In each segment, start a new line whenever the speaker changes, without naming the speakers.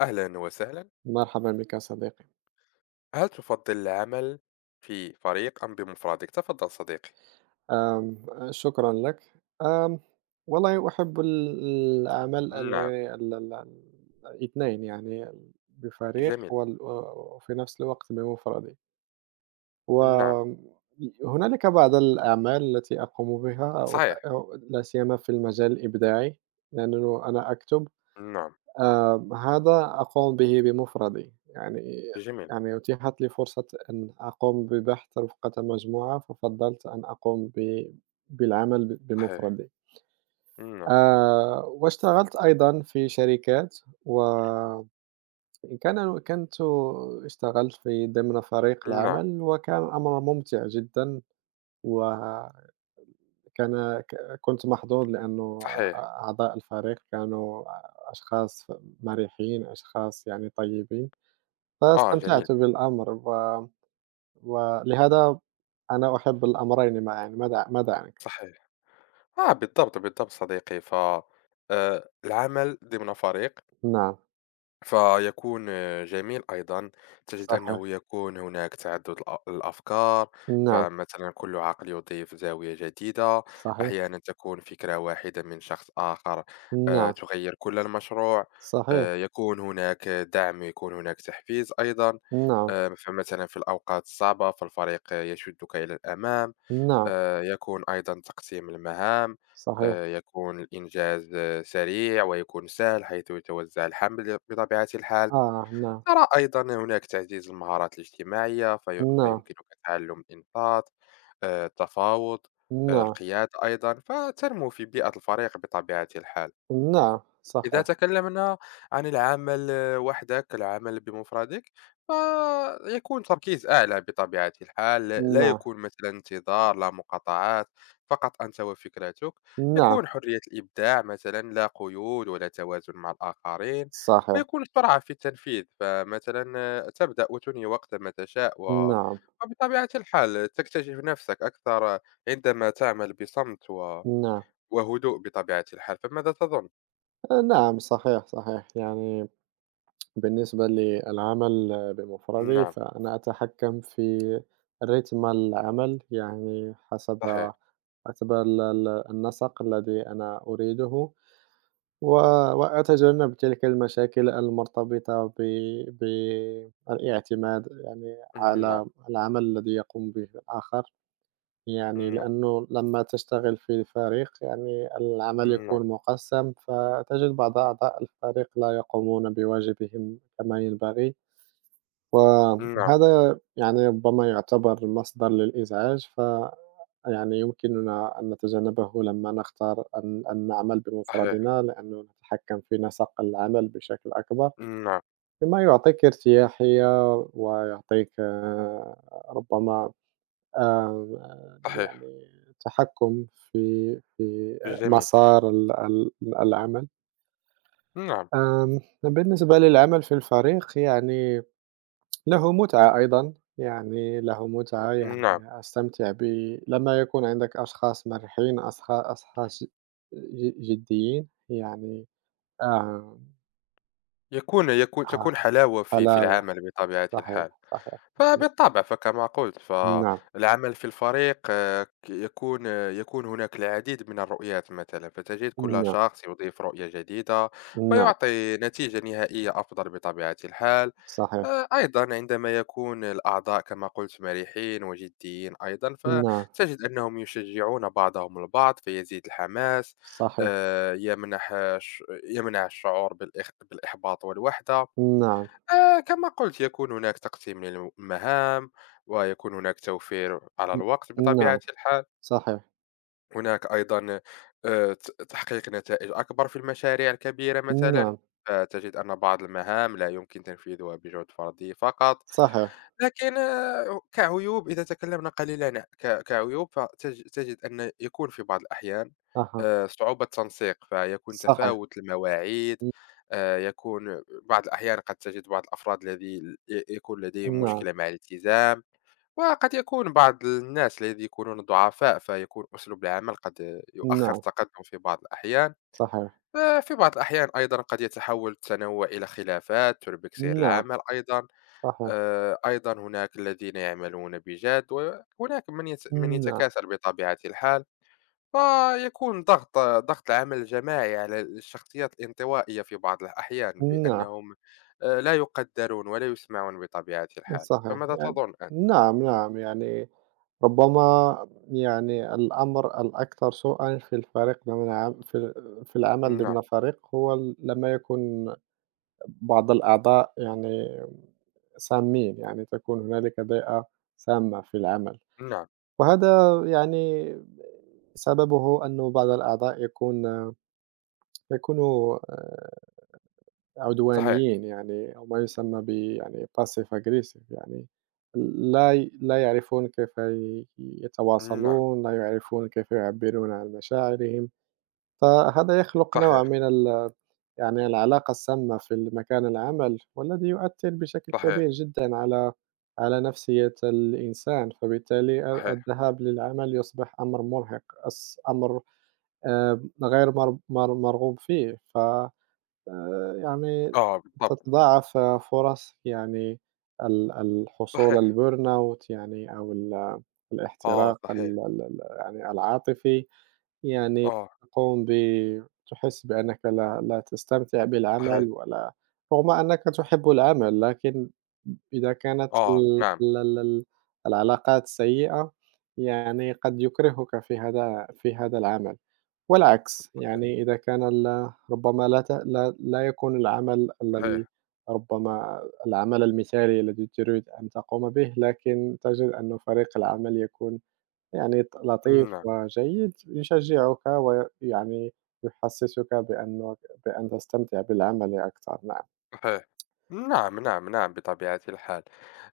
أهلا وسهلا.
مرحبا بك صديقي.
هل تفضل العمل في فريق أم بمفردك؟ تفضل صديقي.
أم، شكرا لك. أم، والله أحب العمل
نعم.
ال- ال- الاثنين، يعني بفريق
جميل.
وفي نفس الوقت بمفردي.
نعم.
وهنالك بعض الأعمال التي أقوم بها،
صحيح.
أو لا سيما في المجال الإبداعي، لأنه أنا أكتب.
نعم.
هذا أقوم به بمفردي، يعني.
جميل.
يعني أُتيحت لي فرصة أن أقوم ببحث رفقة مجموعة، ففضّلت أن أقوم بالعمل
صحيح.
بمفردي.
نعم.
واشتغلت أيضًا في شركات، وكان كنت اشتغلت في ضمن فريق
نعم.
العمل، وكان الأمر ممتع جدًا، وكان ك كنت محظوظ، لأنه
صحيح.
أعضاء الفريق كانوا أشخاص مرحّين، أشخاص يعني طيبين.
آه، جميل.
فاستمتعت بالأمر، ولهذا أنا أحب الأمرين معًا، يعني ماذا عنك؟
صحيح. آه، بالضبط بالضبط صديقي، ف آه، العمل ضمن فريق
نعم،
فيكون جميل أيضًا، تجد
صحيح،
أنه يكون هناك تعدد الأفكار،
نعم،
فمثلًا كل عقل يضيف زاوية جديدة،
صحيح،
أحيانًا تكون فكرة واحدة من شخص آخر،
نعم،
تغيّر كل المشروع.
صحيح،
يكون هناك دعم، يكون هناك تحفيز أيضًا.
نعم،
فمثلًا في الأوقات الصعبة فالفريق يشدك إلى الأمام.
نعم،
يكون أيضًا تقسيم المهام.
صحيح،
يكون الإنجاز سريع ويكون سهل حيث يتوزع الحمل بطبيعة الحال.
آه، نعم،
أرى أيضًا هناك تعزيز المهارات الاجتماعية،
نعم،
فيمكنك تعلم الإنضباط، التفاوض،
نعم،
القيادة أيضًا، فتنمو في بيئة الفريق بطبيعة الحال.
نعم،
إذا
صحيح،
تكلمنا عن العمل بمفردك فيكون تركيز أعلى بطبيعة الحال، لا
نعم،
يكون مثلا انتظار، لا مقاطعات، فقط أنت وفكرتك،
نعم،
يكون حرية الإبداع مثلا، لا قيود ولا توازن مع الآخرين،
صحيح،
ويكون السرعة في التنفيذ، فمثلا تبدأ وتنهي وقتما تشاء، و
نعم،
وبطبيعة الحال تكتشف نفسك أكثر عندما تعمل بصمت و...
نعم،
وهدوء بطبيعة الحال. فماذا تظن؟
نعم، صحيح، صحيح، يعني بالنسبة للعمل بمفردي،
نعم.
فأنا أتحكم في رتم العمل، يعني حسب
صحيح.
حسب ال ال النسق الذي أنا أريده، و وأتجنب تلك المشاكل المرتبطة بالاعتماد، يعني على
نعم،
العمل الذي يقوم به الآخر. يعني
نعم،
لأنه لما تشتغل في فريق، يعني العمل
نعم،
يكون مقسّم، فتجد بعض أعضاء الفريق لا يقومون بواجبهم كما ينبغي.
نعم،
وهذا يعني ربما يعتبر مصدر للإزعاج، ف يعني يمكننا أن نتجنبه لمّا نختار أن نعمل
صحيح،
بمفردنا، لأنه نتحكم في نسق العمل بشكل أكبر،
نعم،
مما يعطيك ارتياحية، ويعطيك آه، ربما
صحيح،
يعني تحكم في في
جميل،
مسار ال ال العمل.
نعم،
بالنسبة للعمل في الفريق، يعني له متعة أيضًا، يعني له متعة،
نعم.
يعني أستمتع لمّا يكون عندك أشخاص مرحّين، أشخاص جديين، يعني آه،
يكون يكون
آه،
تكون حلاوة في
حلاوة،
العمل بطبيعة
صحيح،
الحال.
صحيح،
فبالطبع فكما قلت
نعم،
فالعمل في الفريق، يكون هناك العديد من الرؤيات مثلا، فتجد كل
نعم،
شخص يضيف رؤية جديدة
نعم،
ويعطي نتيجة نهائية أفضل بطبيعة الحال.
صحيح،
أيضًا عندما يكون الأعضاء كما قُلت مرحين وجديين أيضًا،
نعم،
فتجد أنهم يشجعون بعضهم البعض فيزيد الحماس.
صحيح،
يمنح ش يمنع الشعور بالإحباط والوحدة.
نعم،
كما قُلت يكون هناك تقسيم للمهام، ويكون هناك توفير على الوقت
ن نعم،
بطبيعة الحال.
صحيح،
هناك أيضًا ت تحقيق نتائج أكبر في المشاريع الكبيرة مثلًا،
نعم،
فتجد أن بعض المهام لا يمكن تنفيذها بجهد فردي فقط.
صحيح،
لكن كعيوب، إذا تكلمنا قليلًا كعيوب، تجد أن يكون في بعض الأحيان
أها،
صعوبة تنسيق، فيكون
صحيح،
تفاوت المواعيد.
ن
يكون بعض الأحيان قد تجد بعض الأفراد الذي يكون لديهم
نعم،
مشكلة مع الالتزام، وقد يكون بعض الناس الذي يكونون ضعفاء، فيكون أسلوب العمل قد يؤخر
نعم،
التقدم في بعض الأحيان،
صحيح،
ففي بعض الأحيان أيضًا قد يتحول التنوع إلى خلافات تربك سير
نعم،
العمل أيضًا.
صحيح،
أيضًا هناك الذين يعملون بجد، وهناك من
نعم،
يتكاسل بطبيعة الحال، فيكون ضغط العمل الجماعي على الشخصيات الانطوائية في بعض الأحيان،
نعم.
بأنهم لا يقدّرون ولا يسمعون بطبيعة الحال.
صحيح.
فماذا
يعني
تظن أنت؟
نعم، نعم. يعني ربما يعني الأمر الأكثر سوءًا في الفريق، ضمن عم في العمل
نعم،
ضمن فريق، هو لما يكون بعض الأعضاء يعني سامين، يعني تكون هنالك بيئة سامة في العمل.
نعم،
وهذا يعني سببه أنه بعض الأعضاء يكونوا آه،
صحيح،
عدوانيين، يعني أو ما يسمى ب يعني passive aggressive، يعني لا يعرفون كيف ي
نعم،
يتواصلون، لا يعرفون كيف يعبّرون عن مشاعرهم، فهذا يخلق نوع
صحيح،
من يعني العلاقة السامة في مكان العمل، والذي يؤثّر بشكل كبير
صحيح،
جدًا على نفسية الإنسان. فبالتالي
صحيح،
الذهاب للعمل يصبح أمر مُرهق، أمر غير مر مر مرغوب فيه، ف يعني
آه بالضبط،
تتضاعف آه، فرص يعني الحصول على
صحيح،
الburnout، يعني أو
آه
الاحتراق
صحيح،
ال ال ال يعني العاطفي، يعني
آه
تقوم ب تحس بأنك لا تستمتع
صحيح،
بالعمل ولا رغم أنك تحب العمل، لكن إذا كانت
آه
ال
نعم،
ال ال ال العلاقات سيئة، يعني قد يكرهك في هذا العمل. والعكس،
صحيح،
يعني إذا كان ال ربما لا ت لا لا يكون العمل الذي
صحيح،
ربما العمل المثالي الذي تريد أن تقوم به، لكن تجد أن فريق العمل يكون يعني لطيف
نعم.
وجيد، يشجّعك، ويعني يحسّسك بأنك بأن تستمتع بالعمل أكثر، نعم.
صحيح. نعم، نعم، نعم، بطبيعة الحال.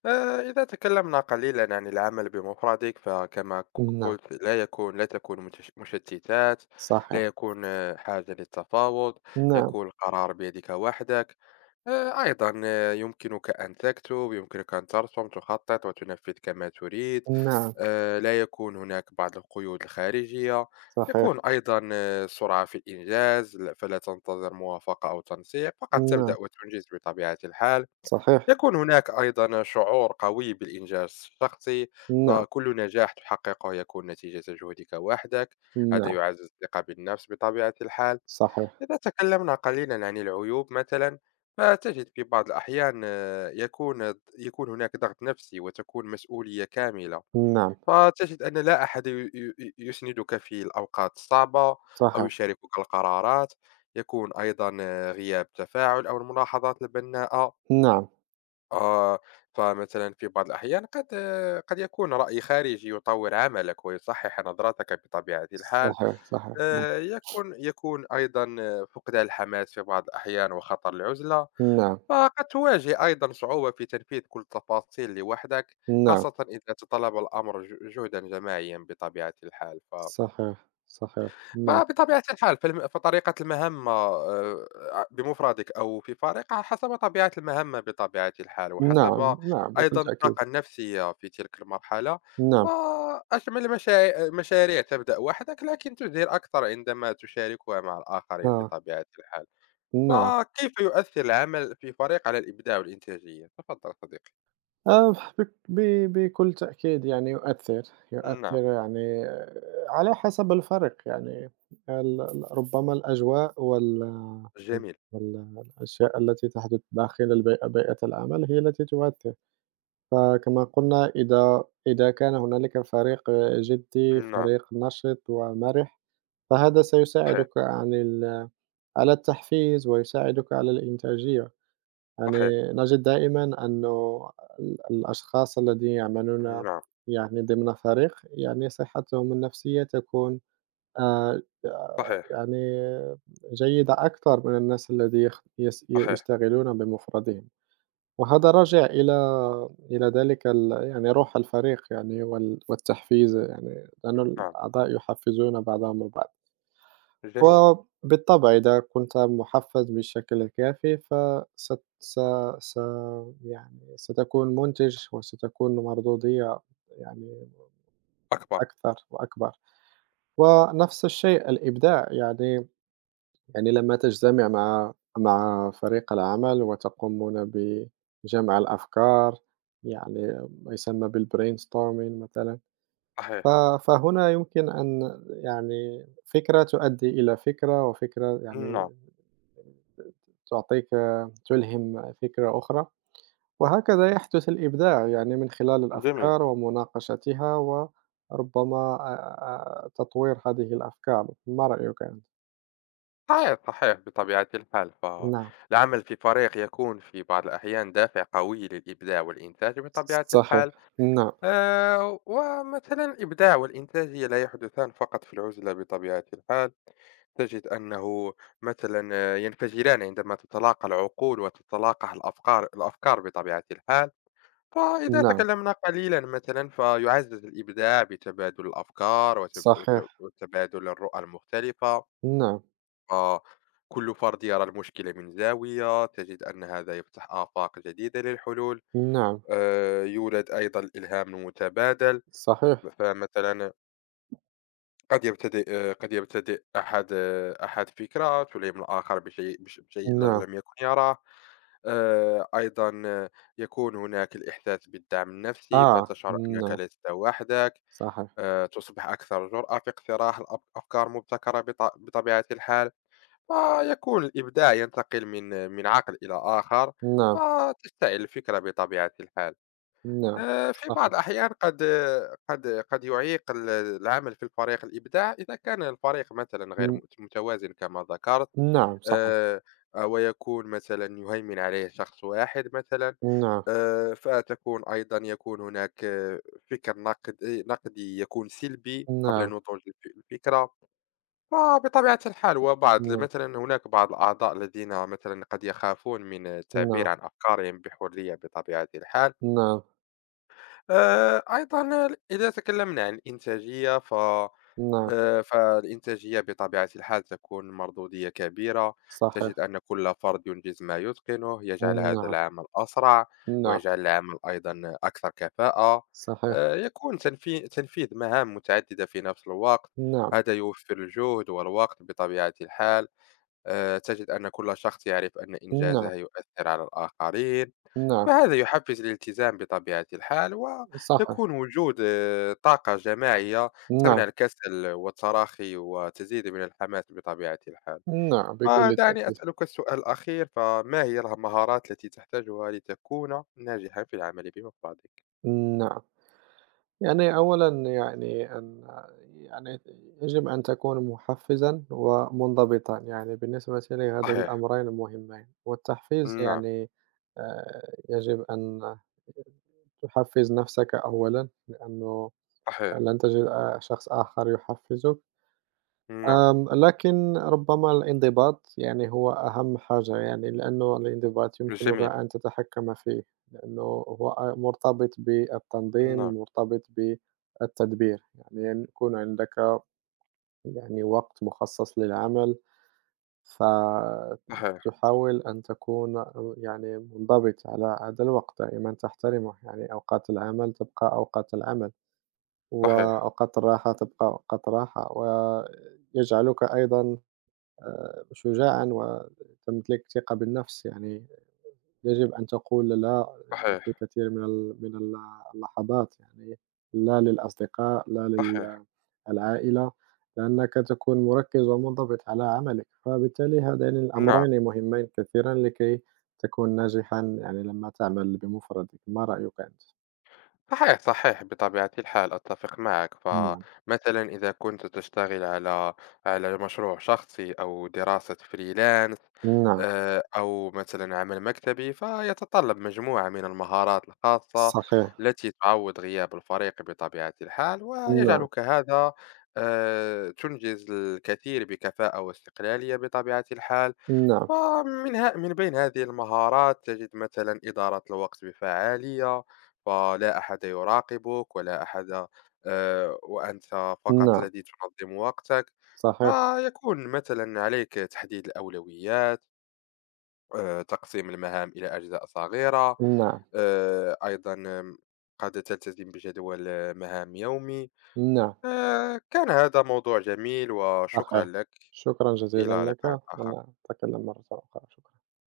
إذا تكلمنا قليلًا عن العمل بمفردك، فكما ق
نعم،
قلت لا تكون مشتتات،
صحيح.
لا يكون حاجة للتفاوض،
نعم،
يكون القرار بيدك وحدك. أيضًا يمكنك أن تكتب، يمكنك أن ترسم، تخطط وتنفذ كما تريد.
نعم،
لا يكون هناك بعض القيود الخارجية.
صحيح،
يكون أيضا سرعة في الإنجاز، فلا تنتظر موافقة أو تنسيق، فقط
نعم،
تبدأ وتنجز بطبيعة الحال.
صحيح،
يكون هناك أيضا شعور قوي بالإنجاز الشخصي،
نعم،
فكل نجاح تحققه يكون نتيجة جهدك وحدك، هذا
نعم،
يعزز الثقة بالنفس بطبيعة الحال.
صحيح،
إذا تكلمنا قليلا عن العيوب مثلا، فتجد في بعض الأحيان يكون هناك ضغط نفسي وتكون مسؤولية كاملة،
نعم،
فتجد أن لا أحد ي ي يسندك في الأوقات الصعبة أو
صحيح،
يشاركك القرارات، يكون أيضًا غياب التفاعل أو الملاحظات البناءة.
نعم،
آآ، فمثلًا في بعض الأحيان قد يكون رأي خارجي يطور عملك ويصحح نظرتك بطبيعة الحال.
صحيح، صحيح، نعم.
يكون أيضًا فقدان الحماس في بعض الأحيان وخطر العزلة.
نعم،
فقد تواجه أيضا صعوبة في تنفيذ كل التفاصيل لوحدك،
نعم،
خاصة إذا تطلب الأمر جهدا جماعيا بطبيعة الحال.
صحيح، صحيح، نعم،
فبطبيعة الحال فطريقة المهمة، بمفردك أو في فريق حسب طبيعة المهمة بطبيعة الحال،
نعم،
وحسب
نعم، بكل
أيضا
تأكيد،
الطاقة النفسية في تلك المرحلة.
نعم،
فأجمل المشاريع تبدأ وحدك لكن تدير أكثر عندما تشاركها مع الآخرين
آه،
بطبيعة الحال.
نعم،
فكيف يؤثر العمل في فريق على الإبداع والإنتاجية؟ تفضل صديقي.
آه، بك ب بكل تأكيد يعني يؤثّر،
نعم،
يؤثّر يعني آه، على حسب الفرق، يعني ال ال ربما الأجواء
جميل.
الأشياء التي تحدث داخل البيئة بيئة العمل هي التي تؤثّر. فكما قلنا، إذا كان هنالك فريق جدّي،
نعم،
فريق نشِط ومَرِح، فهذا
صحيح،
سيساعدك عن ال على التحفيز، ويساعدك على الإنتاجية.
صحيح.
يعني نجد دائمًا أنه الأشخاص الذين يعملون
نعم،
يعني ضمن فريق، يعني صحتهم النفسية تكون آآ
صحيح،
يعني جيدة أكثر من الناس الذي يخ يس
صحيح.
يشتغلون بمفردهم. وهذا راجع إلى ذلك يعني روح الفريق، يعني والتحفيز، يعني لأن
نعم،
الأعضاء يحفّزون بعضهم البعض.
جميل.
وبالطبع إذا كنت محفّز بالشكل الكافي فست س س يعني ستكون مُنتِج، وستكون مردودية يعني
أكبر.
أكثر وأكبر. ونفس الشيء الإبداع، يعني يعني لمّا تجتمع مع فريق العمل وتقومون بجمع الأفكار، يعني ما يسمى بالbrainstorming مثلًا، ف
صحيح.
فهنا يمكن أن يعني فكرة تؤدي إلى فكرة، وفكرة يعني
نعم،
تعطيك تلهم فكرة أخرى، وهكذا يحدث الإبداع، يعني من خلال
جميل.
الأفكار ومناقشتها وربما تطوير هذه الأفكار. ما رأيك أنت؟
صحيح، صحيح بطبيعة الحال.
نعم،
فالعمل في فريق يكون في بعض الأحيان دافع قوي للإبداع والإنتاج بطبيعة
صحيح،
الحال.
نعم،
ومثلا الإبداع والإنتاجية لا يحدثان فقط في العزلة بطبيعة الحال، تجد أنه مثلا ينفجران عندما تتلاقى العقول وتتلاقى الأفكار بطبيعة الحال. فإذا
نعم.
تكلمنا قليلا مثلا، فيعزز الإبداع بتبادل الأفكار
صحيح،
وتبادل الرؤى المختلفة،
نعم،
فكل فرد يرى المشكلة من زاوية، تجد أن هذا يفتح آفاق جديدة للحلول.
نعم،
يولد أيضا الإلهام المتبادل،
صحيح،
فمثلا قد يبتدئ أحد فكرة تلهم الآخر بشيء
نعم،
لم يكن يراه. آه، أيضا آه، يكون هناك الإحساس بالدعم النفسي،
آه،
فتشعر أنك
نعم،
لست وحدك.
صحيح،
تصبح أكثر جرأة في اقتراح أفكار مبتكرة بطبيعة الحال، فيكون الإبداع ينتقل من عقل إلى آخر،
نعم،
فتشتعل الفكرة بطبيعة الحال.
نعم،
في بعض
صحيح،
الأحيان قد يُعيق العمل في الفريق الإبداع إذا كان الفريق مثلًا غير
ن
متوازن كما ذكرت.
نعم، صحيح،
آآ، ويكون مثلًا يهيمن عليه شخص واحد مثلًا.
نعم،
فتكون أيضًا يكون هناك فكر نقدي يكون سلبي قبل
نعم،
نضوج الفكرة، فبطبيعة الحال وبعض
نعم،
مثلًا هناك بعض الأعضاء الذين مثلًا قد يخافون من التعبير
نعم،
عن أفكارهم بحرية بطبيعة الحال.
نعم،
أيضًا إذا تكلمنا عن الإنتاجية، ف
نعم،
فالإنتاجية بطبيعة الحال تكون مردودية كبيرة،
صحيح،
تجد أن كل فرد ينجز ما يتقنه، يجعل هذا
نعم،
العمل أسرع،
نعم،
ويجعل العمل أيضًا أكثر كفاءة.
صحيح،
يكون تنفيذ مهام متعددة في نفس الوقت،
نعم،
هذا يوفر الجهد والوقت بطبيعة الحال. تجد أن كل شخص يعرف أن
نعم،
إنجازه يؤثر على الآخرين،
نعم،
فهذا يحفز الالتزام بطبيعة الحال،
صحيح،
ويكون وجود طاقة جماعية
نعم،
تمنع الكسل والتراخي وتزيد من الحماس بطبيعة الحال.
نعم، بكل
ودعني
تأكيد،
أسألك السؤال الأخير، فما هي المهارات التي تحتاجها لتكون ناجحًا في العمل بمفردك؟
نعم. يعني أولًا يعني أن يعني يجب أن تكون محفّزًا ومنضبطًا، يعني بالنسبة لي هذا
صحيح،
الأمرين مهمين. والتحفيز
نعم،
يعني يجب أن تحفّز نفسك أولًا، لأنه
صحيح،
لن تجد شخص آخر يحفّزك.
نعم،
لكن ربما الانضباط يعني هو أهم حاجة، يعني لأنه الانضباط يمكنك
جميل،
أن تتحكم فيه، لأنه هو مرتبط بالتنظيم،
نعم،
مرتبط بالتدبير، يعني أن يكون عندك يعني وقت مخصص للعمل،
صحيح،
فتحاول أن تكون يعني منضبط على هذا الوقت، دائمًا تحترمه، يعني أوقات العمل تبقى أوقات العمل،
صحيح،
وأوقات الراحة تبقى أوقات الراحة، ويجعلك أيضًا شجاعًا وتمتلك ثقة بالنفس، يعني يجب أن تقول "لا" يعني في
صحيح،
كثير من ال اللحظات، يعني لا للأصدقاء، لا
صحيح،
للعائلة، لأنك تكون مركّز ومنضبط على عملك. فبالتالي هذين
نعم.
الأمرين مهمين كثيرًا لكي تكون ناجحًا، يعني لمّا تعمل بمفردك. ما رأيك أنت؟
صحيح صحيح بطبيعة الحال، أتفق معك،
نعم،
فمثلا إذا كنت تشتغل على مشروع شخصي أو دراسة فريلانس،
نعم،
أو مثلا عمل مكتبي، فيتطلب مجموعة من المهارات الخاصة
صحيح،
التي تعوض غياب الفريق بطبيعة الحال،
نعم،
ويجعلك هذا تنجز الكثير بكفاءة واستقلالية بطبيعة الحال.
نعم،
ومن ها من بين هذه المهارات تجد مثلا إدارة الوقت بفعالية، فلا أحد يراقبك ولا أحد، وأنت فقط
نعم،
الذي تنظم وقتك،
صحيح،
فيكون مثلا عليك تحديد الأولويات، تقسيم المهام إلى أجزاء صغيرة،
نعم،
آه، أيضا آم، قد تلتزم بجدول مهام يومي.
نعم.
كان هذا موضوع جميل وشكرا
صحيح.
لك.
شكرًا
إلى
جزيلًا
لقاء
لك،
آخر.
ونتكلم مرة أخرى، شكرًا.